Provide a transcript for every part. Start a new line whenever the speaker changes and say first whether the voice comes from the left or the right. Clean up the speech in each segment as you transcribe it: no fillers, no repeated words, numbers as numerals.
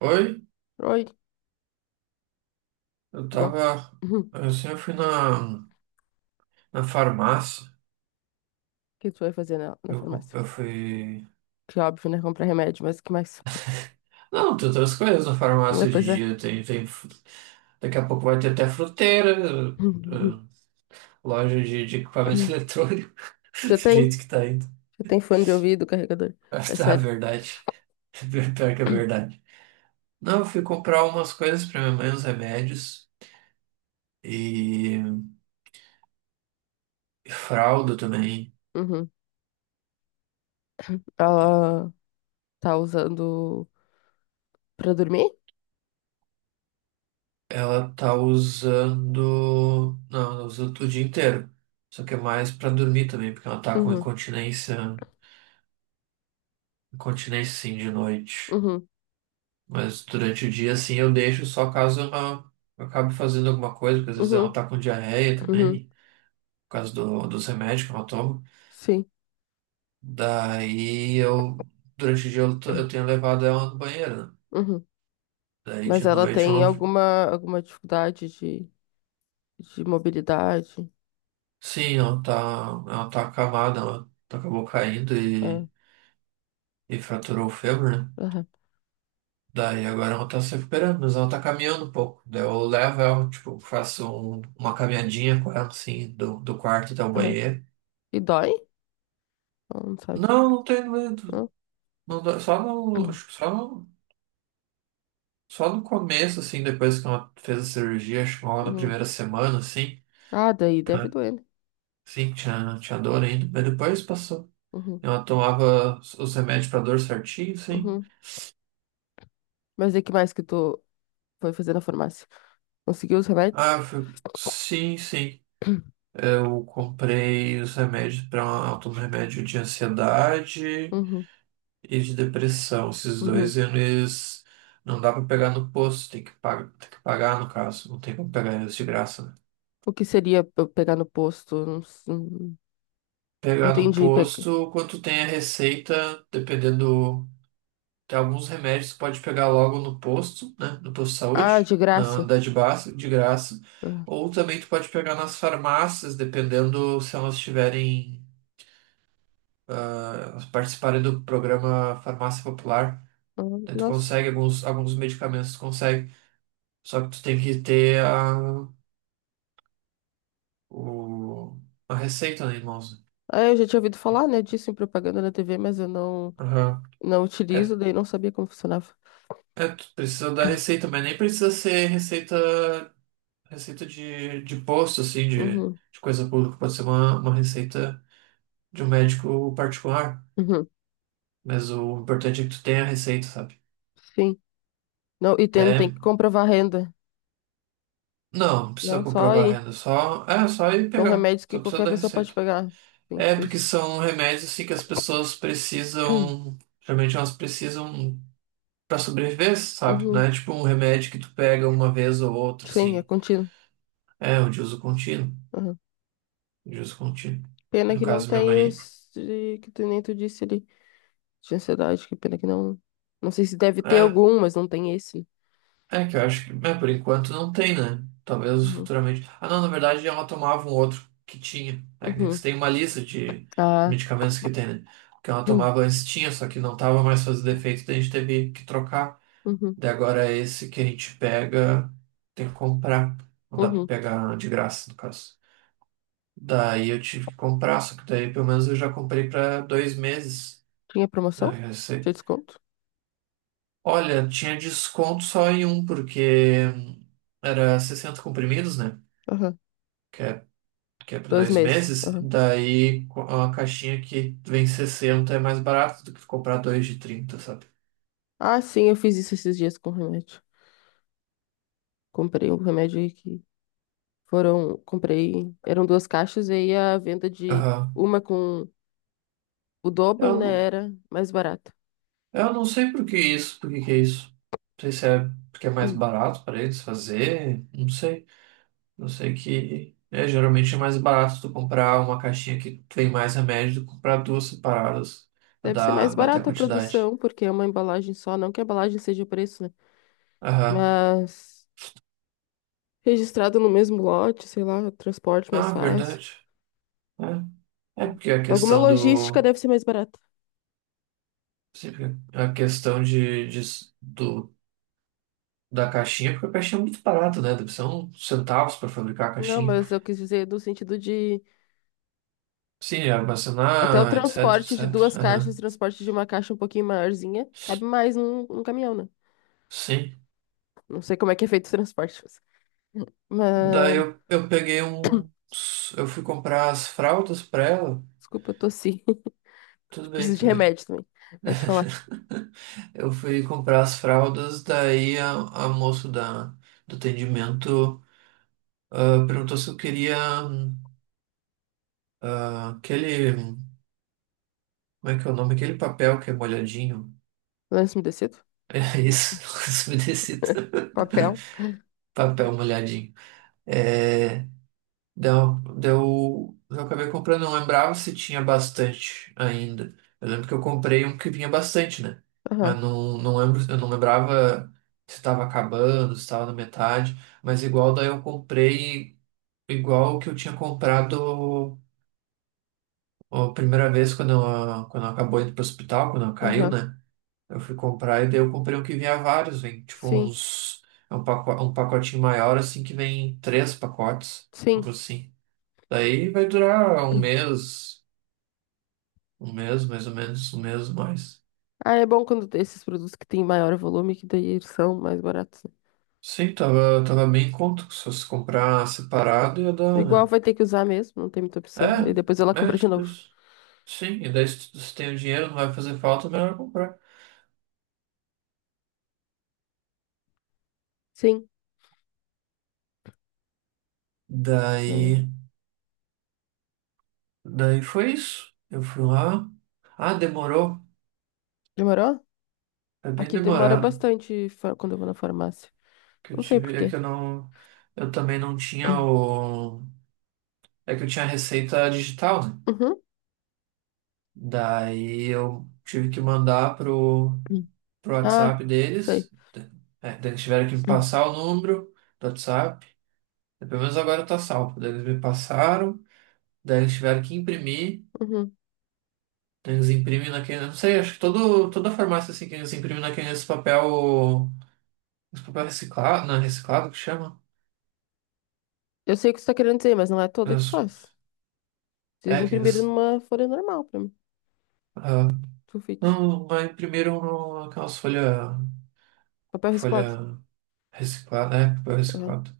right: Oi,
left: Oi, tudo
right: eu
left: bom?
right: tava.
left: Uhum. O
right: Eu fui na farmácia.
left: que tu vai fazer na farmácia?
right: Eu fui.
left: Que óbvio, né? Comprar remédio, mas o que mais?
right: Não, tem outras coisas na
left: Ah,
right: farmácia hoje em
left: pois é.
right: dia. Daqui a pouco vai ter até fruteira, eh, eh, loja de equipamento
left: Uhum.
right: eletrônico. Do
left: Já tem?
right: jeito que tá indo.
left: Já tem fone de ouvido, carregador.
right: Ah,
left: É
right: tá,
left: sério.
right: verdade. Pior que é verdade. Não, eu fui comprar umas coisas pra minha mãe, uns remédios. E, e fralda também.
left: Uhum. Ela tá usando pra dormir?
right: Ela tá usando. Não, ela usa o dia inteiro. Só que é mais pra dormir também, porque ela tá com
left: Uhum,
right: incontinência. Incontinência sim de noite.
left: uhum,
right: Mas durante o dia, assim, eu deixo só caso ela eu acabe fazendo alguma coisa, porque às vezes ela
left: uhum,
right: tá com diarreia
left: uhum.
right: também, por causa dos remédios que ela toma.
left: Sim.
right: Daí eu. Durante o dia eu tenho levado ela no banheiro, né?
left: Uhum.
right: Daí de
left: Mas ela
right: noite
left: tem
right: ela.
left: alguma dificuldade de mobilidade?
right: Sim, Ela tá acamada, ela acabou caindo
left: Ah,
right: e fraturou o fêmur, né?
left: aham,
right: Daí agora ela tá se recuperando, mas ela tá caminhando um pouco. Daí eu levo ela, tipo, uma caminhadinha com ela, assim, do quarto até o
left: aham.
right: banheiro.
left: E dói? Ela não sabe.
right: Não, não tenho medo.
left: Não?
right: Só
left: Uhum.
right: acho que só no começo, assim, depois que ela fez a cirurgia, acho que lá na
left: Uhum.
right: primeira semana, assim,
left: Ah, daí deve doer, né?
right: sim, tinha dor ainda, mas depois passou.
left: Uhum,
right: Ela tomava os remédios pra dor certinho, sim.
left: uhum. Mas e que mais que tu foi fazer na farmácia? Conseguiu os remédios?
right: Sim, sim. Eu comprei os remédios para um remédio de ansiedade.
left: Uhum,
right: E de depressão, esses
left: uhum.
right: dois eles não dá pra pegar no posto, tem que pagar no caso, não tem como pegar eles de graça, né?
left: O que seria pra eu pegar no posto? Não,
right: Pegar no
left: entendi. Pega...
right: posto, quanto tem a receita, dependendo, tem alguns remédios que pode pegar logo no posto, né? No posto de
left: Ah,
right: saúde,
left: de
right: na
left: graça.
right: unidade básica, de graça.
left: Ah,
right: Ou também tu pode pegar nas farmácias, dependendo se elas tiverem, elas participarem do programa Farmácia Popular.
left: ah,
right: Daí tu
left: nossa.
right: consegue alguns medicamentos, tu consegue. Só que tu tem que ter o, a receita, né, irmãos?
left: Ah, eu já tinha ouvido falar, né, disso em propaganda na TV, mas eu não,
right: Aham.
left: não
right: É,
left: utilizo, daí não sabia como funcionava.
right: tu precisa da receita, mas nem precisa ser receita, receita de posto, assim,
left: Uhum,
right: de coisa pública. Pode ser uma receita de um médico particular.
left: uhum.
right: Mas o importante é que tu tenha a receita, sabe?
left: Sim. Não, e tem
right: Até,
left: que comprovar a renda.
right: não, não precisa
left: Não, só
right: comprovar a
left: aí.
right: renda, só, é só ir
left: São
right: pegar.
left: remédios que
right: Só precisa
left: qualquer
right: da
left: pessoa pode
right: receita.
left: pegar. Sim,
right: É
left: tipo
right: porque
left: isso.
right: são remédios assim que as pessoas precisam, geralmente elas precisam pra sobreviver, sabe? Não
left: Uhum.
right: é tipo um remédio que tu pega uma vez ou outra,
left: Sim, é
right: assim.
left: contínuo.
right: É, o de uso contínuo. De uso contínuo.
left: Pena
right: No
left: que não
right: caso, minha
left: tem
right: mãe.
left: os de- que tu nem tu disse ali, de ansiedade, que pena que não. Não sei se deve ter
right: É,
left: algum, mas não tem esse.
right: é que eu acho que, é, por enquanto não tem, né? Talvez
left: Uhum.
right: futuramente. Ah, não, na verdade ela tomava um outro que tinha. Technics
left: Uhum.
right: tem uma lista de
left: Ah.
right: medicamentos que tem, né? O que ela
left: Hum.
right: tomava antes tinha, só que não tava mais fazendo efeito, daí a gente teve que trocar.
left: Uhum.
right: Daí agora esse que a gente pega, tem que comprar. Não dá pra
left: Uhum.
right: pegar de graça, no caso. Daí eu tive que comprar, só que daí pelo menos eu já comprei para 2 meses.
left: Tinha
right: Aí
left: promoção?
right: eu já sei.
left: Tinha desconto?
right: Olha, tinha desconto só em um, porque era 60 comprimidos, né?
left: Aham.
right: Que é, que é para
left: Dois
right: dois
left: meses.
right: meses.
left: Aham.
right: A caixinha que vem 60 é mais barato do que tu comprar dois de 30, sabe?
left: Ah, sim, eu fiz isso esses dias com remédio. Comprei um remédio aí que foram. Comprei. Eram duas caixas e aí a venda de
right: Aham.
left: uma com o dobro,
right: Eu
left: né?
right: não,
left: Era mais barata.
right: eu não sei por que isso, por que que é isso. Não sei se é porque é mais
left: Hum.
right: barato para eles fazer, não sei. Eu sei que é, geralmente é mais barato tu comprar uma caixinha que tem mais remédio do que comprar duas separadas pra
left: Deve ser mais
right: dar, bater a
left: barata a
right: quantidade.
left: produção, porque é uma embalagem só, não que a embalagem seja o preço, né?
right: Aham.
left: Mas registrado no mesmo lote, sei lá, transporte mais
right: Ah,
left: fácil.
right: verdade. É, é porque a
left: Alguma
right: questão
left: logística
right: do.
left: deve ser mais barata.
right: Sempre A questão do, da caixinha, porque a caixinha é muito barata, né? Deve ser uns centavos para fabricar a
left: Não,
right: caixinha.
left: mas eu quis dizer no sentido de
right: Sim, é
left: até o
right: armazenar, etc,
left: transporte de duas
right: etc.
left: caixas,
right: Aham.
left: transporte de uma caixa um pouquinho maiorzinha, cabe mais num caminhão, né?
right: Sim.
left: Não sei como é que é feito o transporte. Mas, mas-
right: Eu peguei um. Eu fui comprar as fraldas pra ela.
left: desculpa, eu tossi.
right: Tudo bem,
left: Preciso de
right: tudo bem.
left: remédio também. Vou te falar.
right: Eu fui comprar as fraldas, daí a moça do atendimento perguntou se eu queria aquele. Como é que é o nome? Aquele papel que é molhadinho.
left: Lenço umedecido?
right: É isso, isso me decita.
left: Papel?
right: Papel molhadinho. É, deu, eu acabei comprando, não lembrava se tinha bastante ainda. Eu lembro que eu comprei um que vinha bastante, né?
left: Aham,
right: Não lembro, eu não lembrava se estava acabando, se estava na metade. Mas igual daí eu comprei, igual que eu tinha comprado a primeira vez quando eu acabou indo pro hospital, quando eu caiu,
left: aham.
right: né? Eu fui comprar e daí eu comprei um que vinha vários,
left: Sim,
right: é um pacote, um pacotinho maior assim que vem 3 pacotes, algo
left: sim.
right: assim. Daí vai durar
left: Hum.
right: um mês mais ou menos, 1 mês mais.
left: Ah, é bom quando tem esses produtos que têm maior volume, que daí eles são mais baratos, né?
right: Sim, tava bem em conta, que só se comprar separado ia dar.
left: Igual
right: Né?
left: vai ter que usar mesmo, não tem muita opção. Aí depois ela
right: É, é
left: compra de
right: tipo
left: novo.
right: isso. Sim, e daí se tem o dinheiro, não vai fazer falta, melhor comprar.
left: Sim. É.
right: Daí, daí foi isso. Eu fui lá. Ah, demorou.
left: Demorou?
right: É bem
left: Aqui demora
right: demorado.
left: bastante fa- quando eu vou na farmácia.
right: Que eu
left: Não sei por
right: tive, é que
left: quê.
right: eu não, eu também não tinha o, é que eu tinha a receita digital, né?
left: Uhum.
right: Daí eu tive que mandar pro
left: Ah,
right: WhatsApp deles.
left: sei.
right: É, daí eles tiveram que me passar o número do WhatsApp. Pelo menos agora tá salvo. Daí eles me passaram, daí eles tiveram que imprimir.
left: Uhum.
right: Daí eles imprimem naquele. Não sei, acho que toda farmácia assim que eles imprimem naquele esse papel. Esse papel reciclado. Não, é reciclado que chama?
left: Eu sei o que você tá querendo dizer, mas não é toda que
right: Mas,
left: faz. Vocês
right: É, que
left: imprimiram
right: eles.
left: numa folha normal pra mim.
right: ah,
left: Sulfite.
right: não, mas imprimiram no- aquelas folhas.
left: Papel
right: Folha
left: reciclado.
right: folha reciclada, é, papel
left: Uhum.
right: reciclado.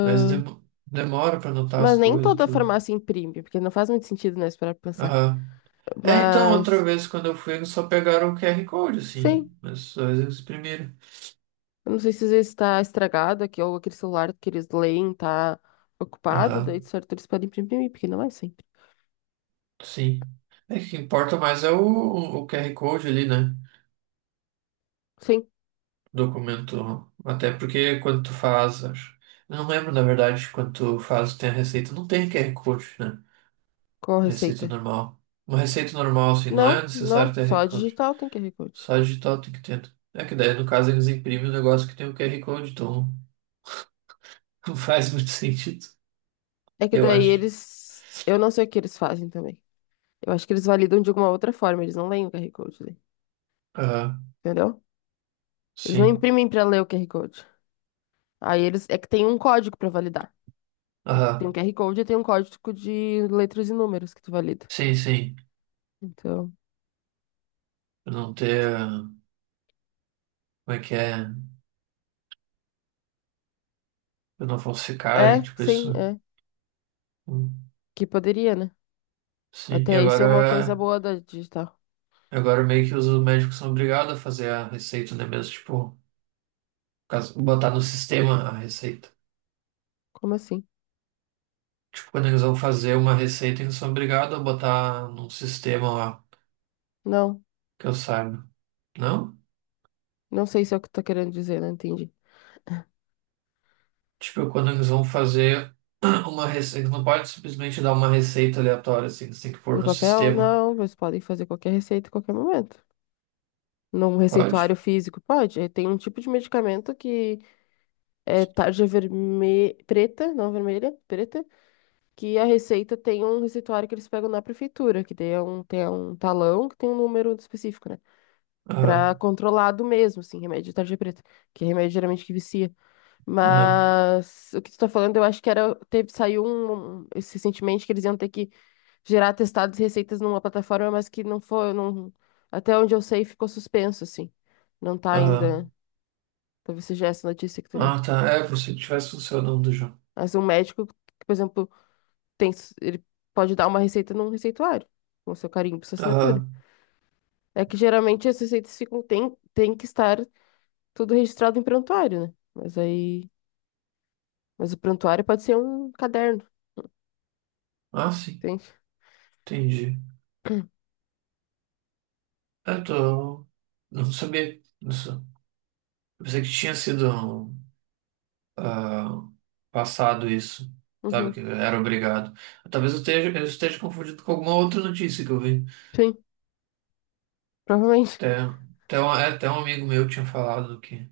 right: Mas demora pra anotar as
left: mas nem
right: coisas e
left: toda
right: tudo.
left: farmácia imprime, porque não faz muito sentido, né? Esperar pra pensar.
right: Aham. É, então, outra
left: Mas.
right: vez quando eu fui, eles só pegaram o QR Code, assim.
left: Sim.
right: Mas só eles exprimiram.
left: Eu não sei se às vezes está estragado aqui, ou aquele celular que eles leem tá ocupado, daí de
right: Aham,
left: certo eles podem imprimir, porque não é sempre.
right: sim. É que o que importa mais é o QR Code ali, né?
left: Sim,
right: Documento. Até porque quando tu faz, acho. Eu não lembro, na verdade, quando tu faz, tem a receita. Não tem QR Code, né?
left: com a
right: Receita
left: receita.
right: normal. Uma receita normal, assim, não é
left: Não,
right: necessário
left: não,
right: ter QR
left: só
right: Code.
left: digital tem QR Code.
right: Só digital tem que ter. É que daí, no caso, eles imprimem o negócio que tem o QR Code, então. Faz muito sentido,
left: É que
right: eu
left: daí
right: acho.
left: eles. Eu não sei o que eles fazem também. Eu acho que eles validam de alguma outra forma, eles não leem o QR Code, daí,
right: Aham,
left: entendeu? Eles não
right: sim.
left: imprimem para ler o QR Code. Aí eles. É que tem um código para validar. O- Tem um
right: Aham,
left: QR Code e tem um código de letras e números que tu valida.
right: sim, sim.
left: Então.
right: Pra não ter. Ah, Como é que é? Pra não falsificarem,
left: É,
right: tipo
left: sim,
right: isso.
left: é.
right: Hum,
left: Que poderia, né?
right: sim, e
left: Até isso é uma coisa
right: agora.
left: boa da digital.
right: Agora meio que os médicos são obrigados a fazer a receita, né? Mesmo, tipo, botar no sistema a receita.
left: Como assim?
right: Tipo, quando eles vão fazer uma receita, eles são obrigados a botar num sistema lá,
left: Não,
right: que eu saiba. Não?
left: não, sei se é o que tu tá querendo dizer, não entendi.
right: Tipo, quando eles vão fazer uma receita, eles não pode simplesmente dar uma receita aleatória, assim, eles têm que pôr
left: No
right: no
left: papel,
right: sistema.
left: não, vocês podem fazer qualquer receita em qualquer momento. Num receituário
right: Pode?
left: físico, pode. Eh, tem um tipo de medicamento que é tarja vermelha, preta, não vermelha, preta, que a receita tem um receituário que eles pegam na prefeitura, que daí é um, tem um talão que tem um número específico, né? Pra
right: Aham,
left: controlado mesmo, assim, remédio de tarja preta, que é remédio geralmente que vicia.
right: aham,
left: Mas o que tu tá falando, eu acho que era, teve, saiu um recentemente que eles iam ter que gerar testados e receitas numa plataforma, mas que não foi, não, até onde eu sei, ficou suspenso, assim. Não tá
right: aham.
left: ainda, talvez seja essa notícia que tu viu.
right: Ah, tá. É, por se tivesse funcionando já.
left: Mas um médico, que, por exemplo, ele pode dar uma receita num receituário, com seu carimbo, sua assinatura.
right: Aham.
left: É que geralmente as receitas ficam, tem, tem que estar tudo registrado em prontuário, né? Mas aí, mas o prontuário pode ser um caderno,
right: Ah, sim.
left: entende?
right: Entendi. Eu tô... Não sabia disso. Pensei que tinha sido ah, passado isso. Sabe, que
left: Uhum.
right: era obrigado. Talvez eu esteja confundido com alguma outra notícia que eu vi.
left: Sim, provavelmente.
right: Até, até um amigo meu tinha falado que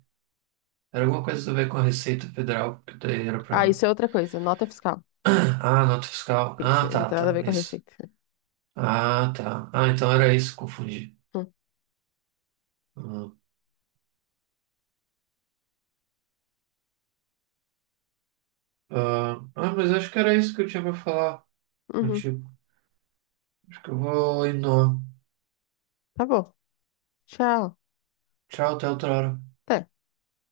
right: era alguma coisa a ver com a Receita Federal, que daí era pra.
left: Ah, isso é outra coisa. Nota fiscal.
right: Ah, nota fiscal.
left: Tem que
right: Ah,
left: ser, não
right: tá,
left: tem nada a
right: tá.
left: ver com a
right: Isso.
left: receita.
right: Ah, tá. Ah, então era isso, confundi.
left: Hum,
right: Ah, mas acho que era isso que eu tinha pra falar
left: Uhum.
right: contigo. Acho que eu vou indo.
left: Tá bom. Tchau.
right: Tchau, até outra hora.
left: Até.